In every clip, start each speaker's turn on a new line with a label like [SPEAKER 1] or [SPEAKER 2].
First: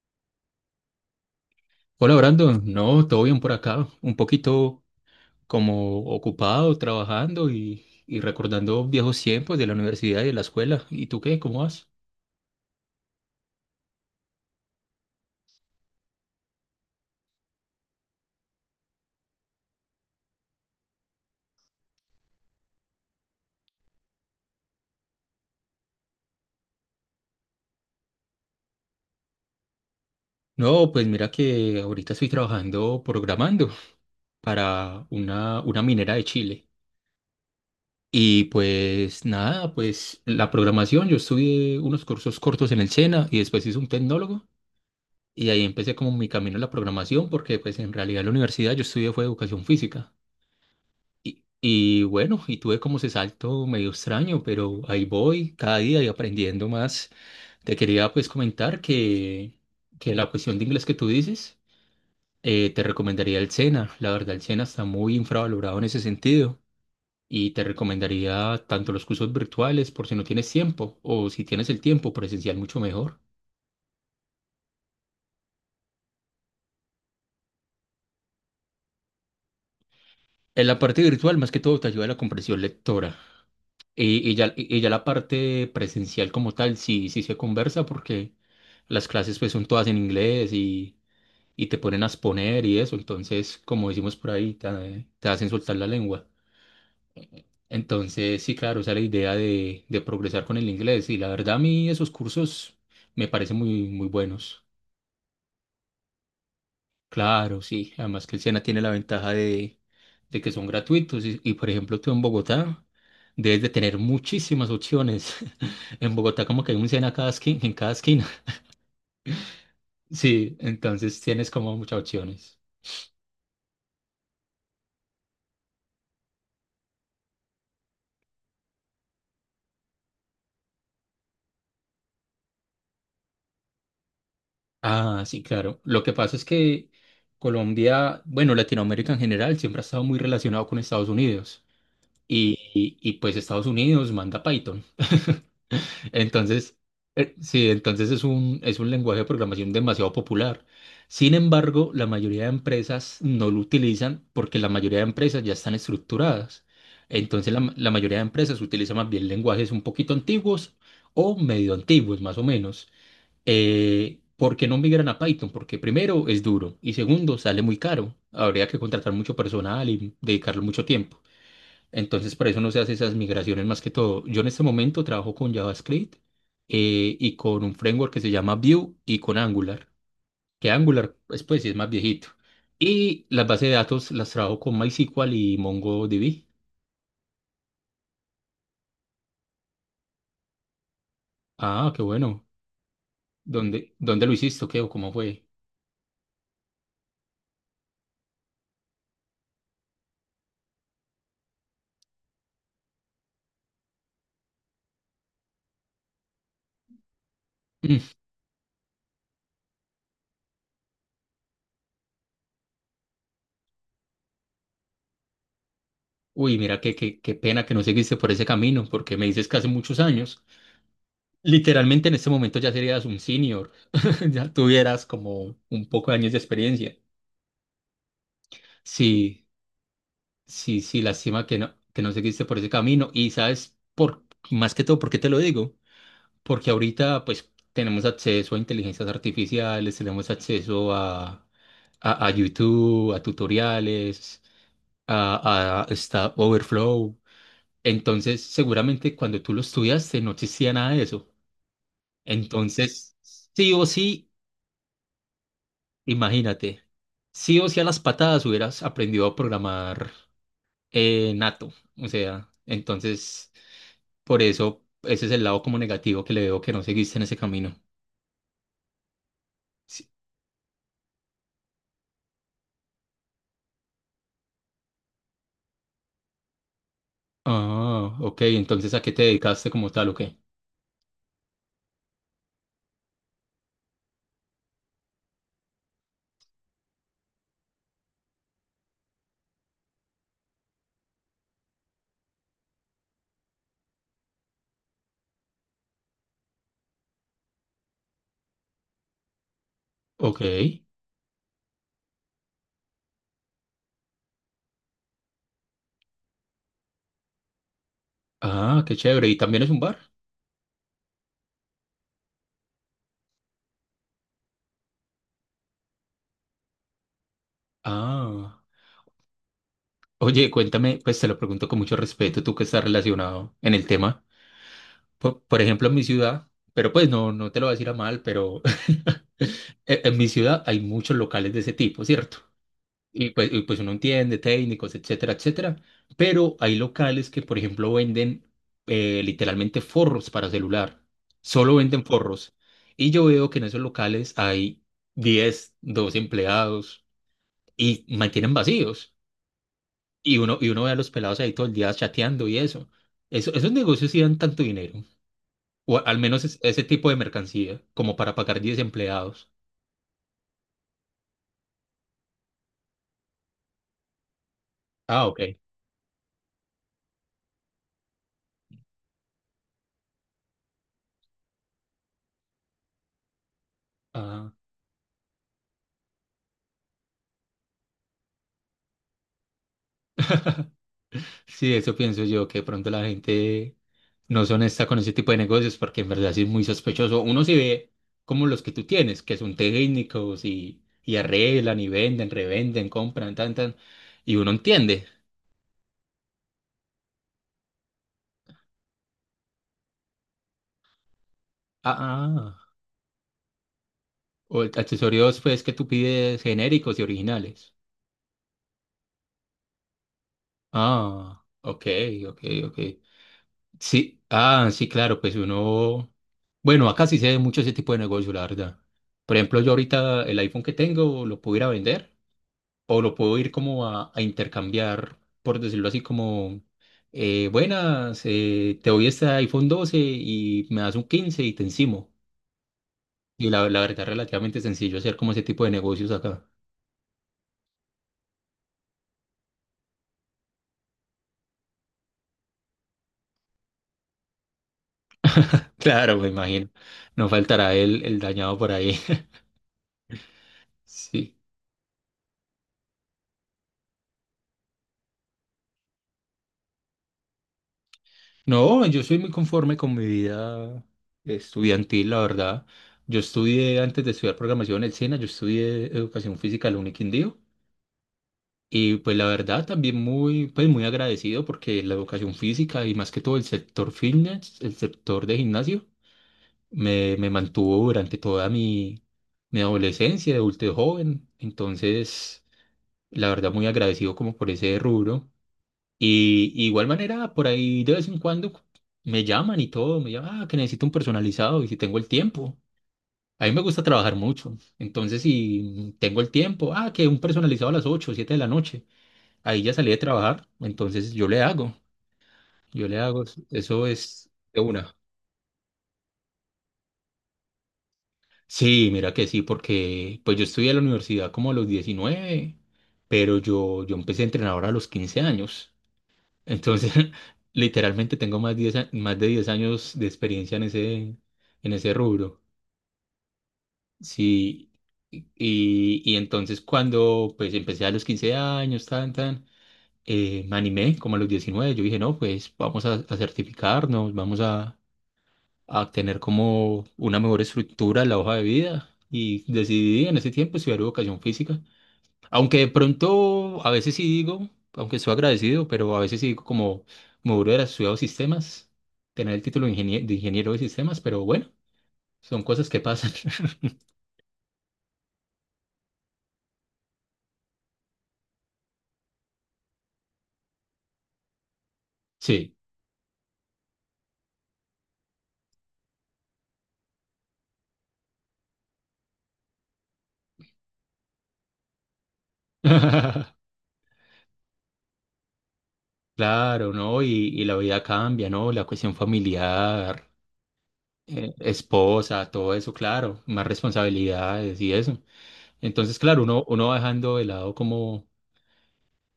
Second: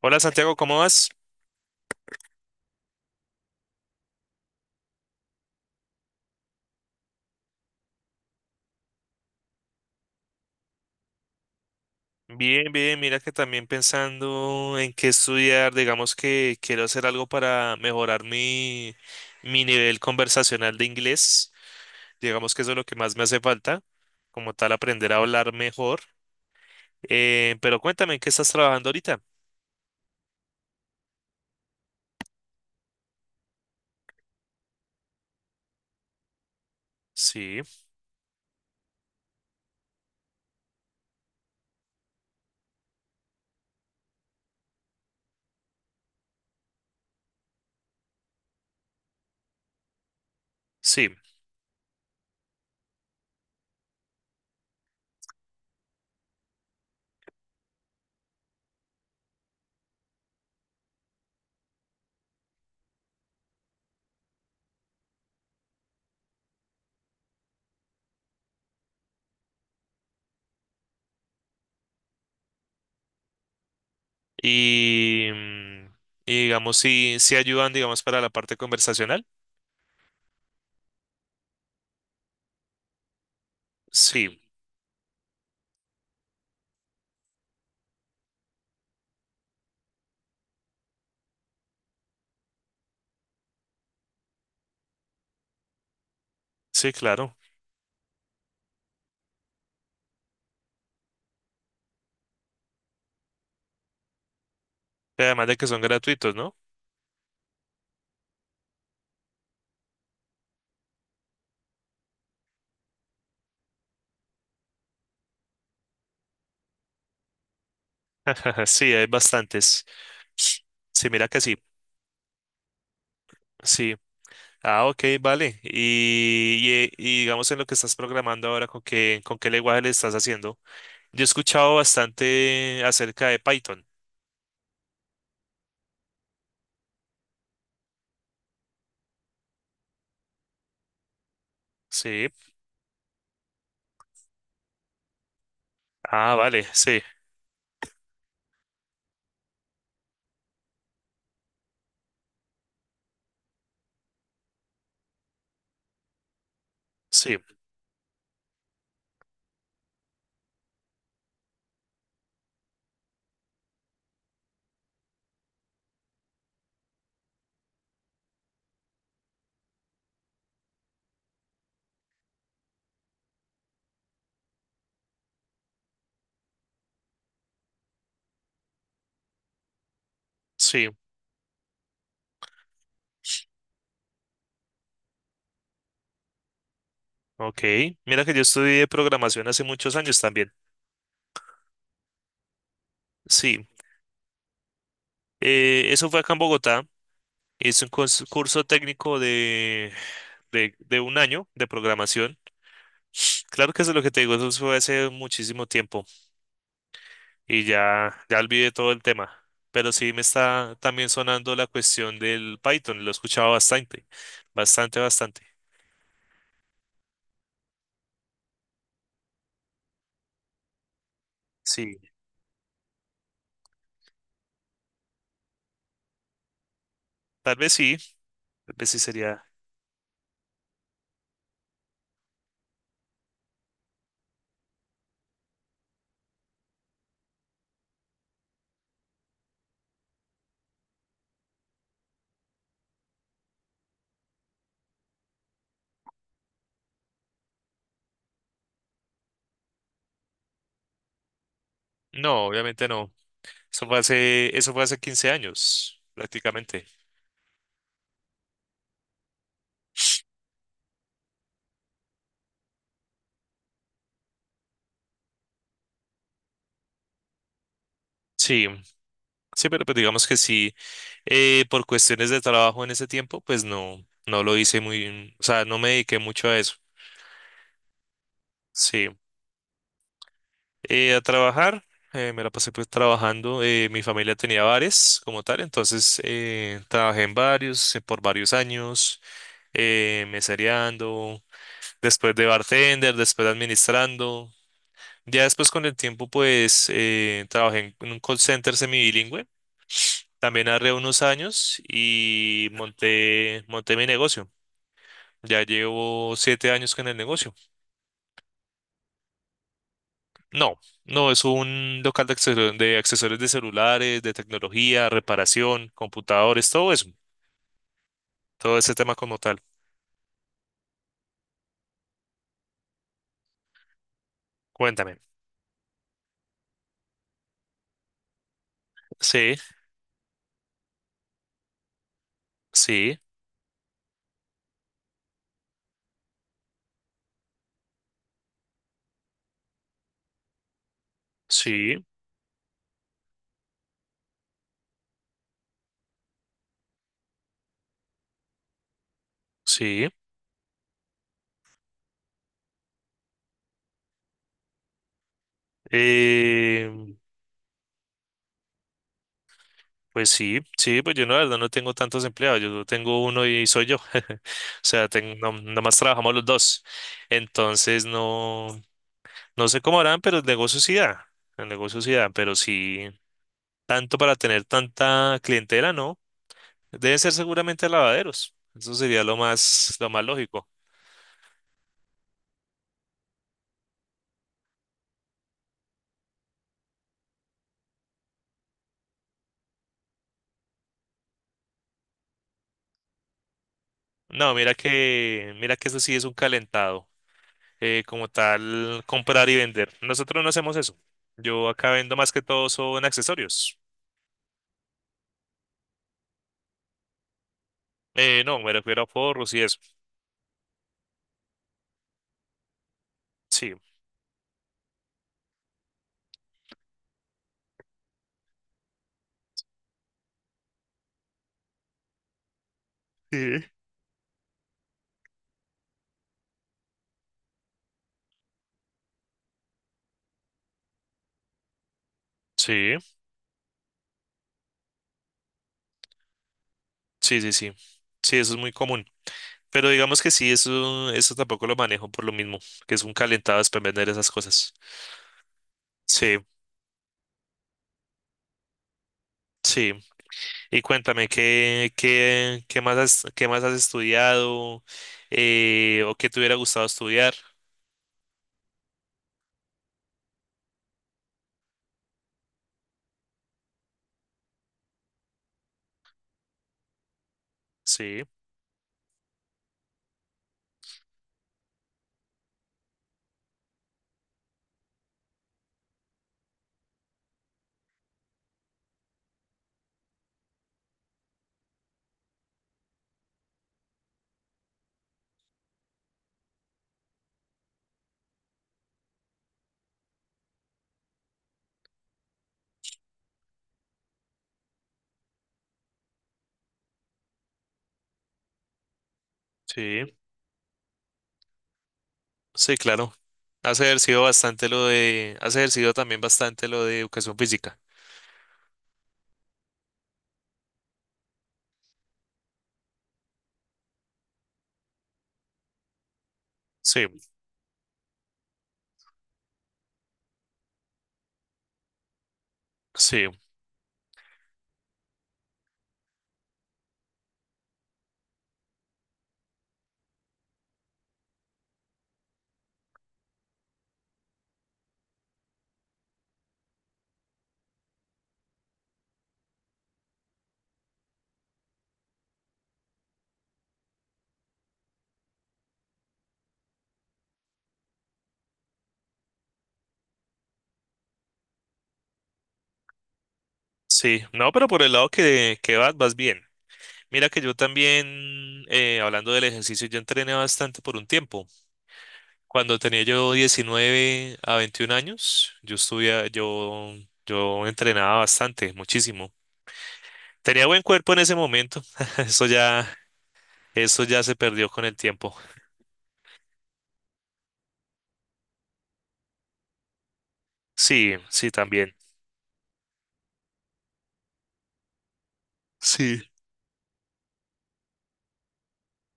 [SPEAKER 1] Hola Santiago, ¿cómo vas?
[SPEAKER 2] Hola Brandon, no, todo bien por acá, un poquito como ocupado, trabajando y recordando viejos tiempos de la universidad y de la escuela. ¿Y tú qué? ¿Cómo vas?
[SPEAKER 1] Bien, bien, mira que también pensando en qué estudiar, digamos que quiero hacer algo para mejorar mi nivel conversacional de inglés, digamos que eso es lo que más me hace falta, como tal aprender a hablar mejor. Pero cuéntame, ¿en qué estás trabajando ahorita?
[SPEAKER 2] No, pues mira que ahorita estoy trabajando programando para una minera de Chile.
[SPEAKER 1] Sí,
[SPEAKER 2] Y pues nada, pues la programación, yo estudié unos cursos cortos en el SENA y después hice un tecnólogo y ahí empecé como mi camino en la programación porque pues en realidad en la universidad yo estudié fue educación física.
[SPEAKER 1] sí,
[SPEAKER 2] Y bueno, tuve como ese salto medio extraño, pero ahí voy cada día y aprendiendo más. Te quería pues comentar que la cuestión de inglés que tú dices, te recomendaría el SENA. La verdad, el SENA está muy infravalorado en ese sentido. Y te recomendaría tanto los cursos virtuales por si no tienes tiempo, o si tienes el tiempo presencial mucho mejor.
[SPEAKER 1] y, mm, y digamos si ayudan, digamos, para la parte conversacional,
[SPEAKER 2] En la parte virtual, más que todo, te ayuda la comprensión lectora. Y, y
[SPEAKER 1] sí,
[SPEAKER 2] ya, y ya la parte presencial como tal, sí, sí se conversa porque las clases pues son todas en inglés y te ponen a exponer y eso, entonces como decimos por ahí, te hacen soltar la lengua.
[SPEAKER 1] sí, claro,
[SPEAKER 2] Entonces sí, claro, esa es la idea de progresar con el inglés y la verdad a mí esos cursos me parecen muy, muy buenos.
[SPEAKER 1] además de que son gratuitos, ¿no?
[SPEAKER 2] Claro, sí. Además que el Sena tiene la ventaja de que son gratuitos y, por ejemplo, tú en Bogotá debes de tener muchísimas opciones. En Bogotá como que hay un Sena cada esquina, en cada esquina.
[SPEAKER 1] Sí, hay bastantes.
[SPEAKER 2] Sí,
[SPEAKER 1] Sí,
[SPEAKER 2] entonces
[SPEAKER 1] mira que
[SPEAKER 2] tienes
[SPEAKER 1] sí,
[SPEAKER 2] como muchas opciones.
[SPEAKER 1] sí. Ah, ok, vale. Y digamos en lo que estás programando ahora, ¿ con qué lenguaje le estás haciendo? Yo he escuchado bastante acerca de Python.
[SPEAKER 2] Ah, sí, claro. Lo que pasa es que Colombia, bueno, Latinoamérica en general siempre ha estado muy relacionado con Estados Unidos
[SPEAKER 1] Sí.
[SPEAKER 2] y pues Estados Unidos manda Python.
[SPEAKER 1] Ah, vale,
[SPEAKER 2] Entonces,
[SPEAKER 1] sí,
[SPEAKER 2] sí, entonces es un lenguaje de programación demasiado popular. Sin embargo, la mayoría de empresas no lo utilizan porque la mayoría de empresas ya están estructuradas.
[SPEAKER 1] sí,
[SPEAKER 2] Entonces, la mayoría de empresas utilizan más bien lenguajes un poquito antiguos o medio antiguos, más o menos. ¿Por qué no migran a Python? Porque primero es duro y segundo sale muy caro. Habría que contratar mucho personal y dedicarle mucho tiempo. Entonces, para eso no se hace esas migraciones más que todo. Yo en este momento trabajo con JavaScript, y con un framework que se llama Vue y con Angular, que
[SPEAKER 1] sí.
[SPEAKER 2] Angular pues sí es más viejito. Y las bases de datos las trabajo con MySQL y MongoDB.
[SPEAKER 1] Ok. Mira que yo estudié programación hace muchos años también.
[SPEAKER 2] Ah, qué bueno.
[SPEAKER 1] Sí.
[SPEAKER 2] ¿Dónde lo hiciste? O ¿qué o cómo fue?
[SPEAKER 1] Eso fue acá en Bogotá. Hice un curso técnico de 1 año de programación. Claro que eso es lo que te digo, eso fue hace muchísimo tiempo. Y
[SPEAKER 2] Mm.
[SPEAKER 1] ya olvidé todo el tema. Pero sí me está también sonando la cuestión del Python, lo he escuchado bastante, bastante, bastante.
[SPEAKER 2] Uy, mira, qué pena que no seguiste por ese camino, porque me dices que hace muchos años.
[SPEAKER 1] Sí,
[SPEAKER 2] Literalmente en este momento ya serías un senior, ya tuvieras como un poco de años de experiencia.
[SPEAKER 1] tal vez sí, tal vez sí sería.
[SPEAKER 2] Sí. Sí, sí, lástima que no seguiste por ese camino. Y sabes, más que todo, ¿por qué te lo digo? Porque ahorita, pues, tenemos acceso a inteligencias artificiales, tenemos acceso a, a YouTube, a tutoriales, a Stack Overflow. Entonces, seguramente cuando tú lo estudiaste no existía nada de eso.
[SPEAKER 1] No, obviamente no.
[SPEAKER 2] Entonces, sí o sí,
[SPEAKER 1] Eso fue hace 15 años,
[SPEAKER 2] imagínate,
[SPEAKER 1] prácticamente.
[SPEAKER 2] sí o sí a las patadas hubieras aprendido a programar, nato. O sea, entonces... Por eso, ese es el lado como negativo que le veo que no seguiste en ese camino.
[SPEAKER 1] Sí, sí, pero pues
[SPEAKER 2] Sí.
[SPEAKER 1] digamos que sí, por cuestiones de trabajo en ese tiempo, pues no, no lo hice muy, o sea, no me dediqué mucho a eso.
[SPEAKER 2] Ah, ok, entonces ¿a
[SPEAKER 1] Sí.
[SPEAKER 2] qué te dedicaste como tal o qué?
[SPEAKER 1] A trabajar, me la pasé pues trabajando. Eh, mi familia tenía bares como tal, entonces trabajé en varios, por varios años, mesereando, después de bartender, después administrando. Ya después con el tiempo pues trabajé en un call center semibilingüe,
[SPEAKER 2] Ok.
[SPEAKER 1] también hace unos años y monté mi negocio. Ya llevo 7 años con el negocio.
[SPEAKER 2] Ah, qué chévere. ¿Y también es un bar?
[SPEAKER 1] No, no, es un local de accesorios, de accesorios de celulares, de tecnología, reparación, computadores, todo eso,
[SPEAKER 2] Ah.
[SPEAKER 1] todo ese tema como tal.
[SPEAKER 2] Oye, cuéntame, pues te lo pregunto con mucho respeto, tú que estás relacionado en el tema.
[SPEAKER 1] Cuéntame.
[SPEAKER 2] Por ejemplo, en mi ciudad, pero pues no, no te lo voy a decir a mal, pero
[SPEAKER 1] Sí,
[SPEAKER 2] en mi ciudad hay muchos locales de ese tipo, ¿cierto?
[SPEAKER 1] sí,
[SPEAKER 2] Y pues uno entiende técnicos, etcétera, etcétera. Pero hay locales que, por ejemplo, venden, literalmente, forros para celular. Solo venden
[SPEAKER 1] sí,
[SPEAKER 2] forros. Y yo veo que en esos locales hay 10 12 empleados y mantienen vacíos.
[SPEAKER 1] sí.
[SPEAKER 2] Y uno ve a los pelados ahí todo el día chateando y eso. Esos negocios sí dan tanto dinero. O al menos ese
[SPEAKER 1] Eh,
[SPEAKER 2] tipo de mercancía, como para pagar 10 empleados.
[SPEAKER 1] pues sí, sí, pues yo no, la verdad no tengo tantos empleados, yo tengo uno y soy yo. O sea,
[SPEAKER 2] Ah,
[SPEAKER 1] tengo,
[SPEAKER 2] ok.
[SPEAKER 1] nomás trabajamos los dos. Entonces no, no sé cómo harán, pero el negocio sí da, el negocio sí da, pero sí, tanto para
[SPEAKER 2] Ah.
[SPEAKER 1] tener tanta clientela, ¿no? Debe ser seguramente lavaderos. Eso sería lo más lógico.
[SPEAKER 2] Sí, eso pienso yo, que de pronto la gente no son honesta con ese tipo de negocios, porque en verdad sí es muy sospechoso. Uno sí ve como los que tú tienes, que son técnicos y arreglan y venden, revenden, compran, tan, tan, y uno
[SPEAKER 1] No,
[SPEAKER 2] entiende.
[SPEAKER 1] mira que eso sí es un calentado. Eh, como tal, comprar y vender. Nosotros no hacemos eso. Yo acá
[SPEAKER 2] Ah,
[SPEAKER 1] vendo más que todo
[SPEAKER 2] ah,
[SPEAKER 1] son accesorios.
[SPEAKER 2] o accesorios pues que tú pides genéricos y originales.
[SPEAKER 1] No, me refiero a forros y eso.
[SPEAKER 2] Ah, ok, ok, ok.
[SPEAKER 1] Sí.
[SPEAKER 2] Sí, ah, sí, claro, pues uno, bueno, acá sí se ve mucho ese tipo de negocio, la verdad. Por ejemplo, yo ahorita el iPhone que tengo lo pudiera vender o lo puedo ir
[SPEAKER 1] Sí.
[SPEAKER 2] como a intercambiar, por decirlo así, como, buenas, te doy este iPhone 12 y me das un 15 y te encimo.
[SPEAKER 1] Sí,
[SPEAKER 2] Y la verdad, relativamente sencillo hacer como ese tipo de negocios acá.
[SPEAKER 1] sí, sí, sí. Sí, eso es muy común. Pero digamos que sí, eso tampoco lo manejo por lo mismo, que es un calentado después vender esas cosas.
[SPEAKER 2] Claro, me
[SPEAKER 1] Sí,
[SPEAKER 2] imagino. No faltará el dañado por ahí.
[SPEAKER 1] sí. Y cuéntame,
[SPEAKER 2] Sí.
[SPEAKER 1] ¿ qué más qué más has estudiado o qué te hubiera gustado estudiar?
[SPEAKER 2] No, yo soy muy conforme con mi vida estudiantil, la verdad. Yo estudié, antes de estudiar programación en el SENA, yo estudié educación física en la Uniquindío.
[SPEAKER 1] Sí,
[SPEAKER 2] Y pues la verdad también muy, pues muy agradecido porque la educación física y más que todo el sector fitness, el sector de gimnasio, me mantuvo durante toda mi adolescencia, de adulto joven. Entonces, la verdad muy agradecido como por ese rubro. Y igual manera, por ahí de vez en cuando me llaman y todo, me llaman, ah, que necesito un personalizado y si tengo el tiempo. A mí me gusta trabajar mucho. Entonces, si tengo el tiempo, ah, que un personalizado a las 8 7 de la noche. Ahí ya salí de
[SPEAKER 1] sí,
[SPEAKER 2] trabajar, entonces yo le hago,
[SPEAKER 1] sí,
[SPEAKER 2] yo le
[SPEAKER 1] claro.
[SPEAKER 2] hago,
[SPEAKER 1] Has
[SPEAKER 2] eso
[SPEAKER 1] ejercido
[SPEAKER 2] es de
[SPEAKER 1] bastante
[SPEAKER 2] una.
[SPEAKER 1] has ejercido también bastante lo de educación física.
[SPEAKER 2] Sí, mira que sí, porque pues yo estudié en la universidad como a los 19, pero yo empecé a entrenar a los 15 años. Entonces,
[SPEAKER 1] Sí,
[SPEAKER 2] literalmente tengo más, más de 10 años de experiencia en ese rubro.
[SPEAKER 1] sí,
[SPEAKER 2] Sí, y entonces cuando pues empecé a los 15 años, tan, tan, me animé como a los 19, yo dije, no, pues vamos a certificarnos, vamos a tener como una mejor estructura en la hoja de vida y decidí en ese tiempo estudiar educación física. Aunque de pronto a veces sí digo, aunque estoy agradecido, pero a veces sí digo como me hubiera estudiado sistemas, tener el título de de ingeniero de sistemas, pero bueno, son cosas que pasan.
[SPEAKER 1] sí. No, pero por el lado que vas, vas bien. Mira que yo también, hablando del ejercicio, yo entrené bastante por un tiempo.
[SPEAKER 2] Sí.
[SPEAKER 1] Cuando tenía yo 19 a 21 años, yo entrenaba bastante, muchísimo. Tenía buen cuerpo en ese momento. Eso ya, eso ya se perdió con el tiempo.
[SPEAKER 2] Claro, ¿no? Y la vida cambia, ¿no? La cuestión familiar,
[SPEAKER 1] Sí, sí, también.
[SPEAKER 2] esposa, todo eso, claro, más responsabilidades y eso. Entonces,
[SPEAKER 1] Sí,
[SPEAKER 2] claro, uno, uno va dejando de lado como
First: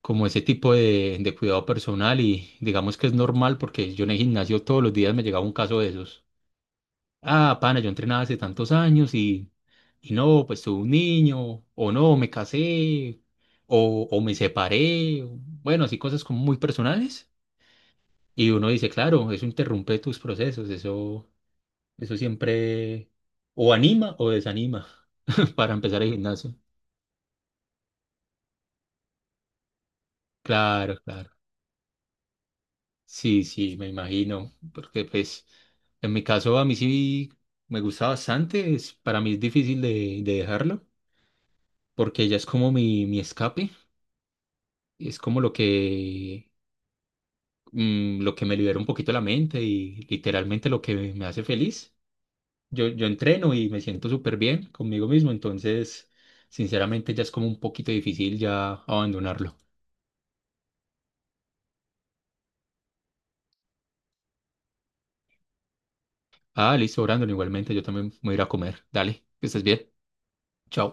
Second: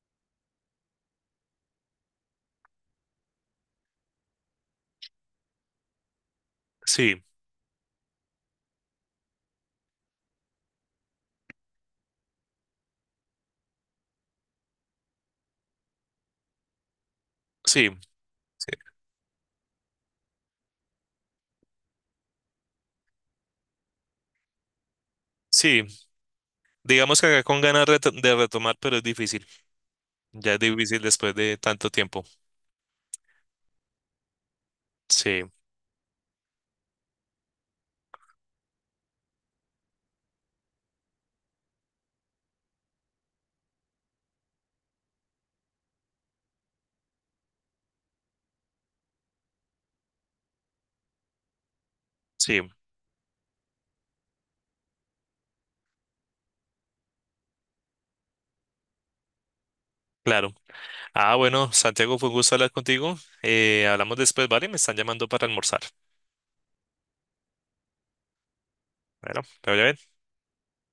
[SPEAKER 2] como ese tipo de cuidado personal y digamos que es normal porque yo en el gimnasio todos los días me llegaba un caso de esos.
[SPEAKER 1] sí,
[SPEAKER 2] Ah, pana, yo entrenaba hace tantos años y no, pues tuve un niño, o no, me casé, o me separé, o- bueno, así cosas como muy personales.
[SPEAKER 1] sí,
[SPEAKER 2] Y
[SPEAKER 1] sí.
[SPEAKER 2] uno dice, claro, eso interrumpe tus procesos, eso siempre o anima o desanima para
[SPEAKER 1] Sí,
[SPEAKER 2] empezar el gimnasio.
[SPEAKER 1] digamos que acá con ganas de retomar, pero es difícil. Ya es
[SPEAKER 2] Claro,
[SPEAKER 1] difícil
[SPEAKER 2] claro.
[SPEAKER 1] después de tanto tiempo.
[SPEAKER 2] Sí, sí, me imagino, porque
[SPEAKER 1] Sí,
[SPEAKER 2] pues en mi caso a mí sí me gusta bastante, es, para mí es difícil de dejarlo, porque ella es como mi escape, y es como lo que, lo que me libera un poquito la mente y literalmente lo que me hace feliz.
[SPEAKER 1] sí,
[SPEAKER 2] Yo entreno y me siento súper bien conmigo mismo, entonces sinceramente ya es como un poquito difícil ya abandonarlo.
[SPEAKER 1] claro. Ah, bueno, Santiago, fue un gusto hablar contigo. Hablamos después, ¿vale? Me están llamando para almorzar.
[SPEAKER 2] Ah, listo, Brandon, igualmente yo también me voy a ir a comer, dale,
[SPEAKER 1] Bueno,
[SPEAKER 2] que estés
[SPEAKER 1] pero ya
[SPEAKER 2] bien,
[SPEAKER 1] ven.
[SPEAKER 2] chao.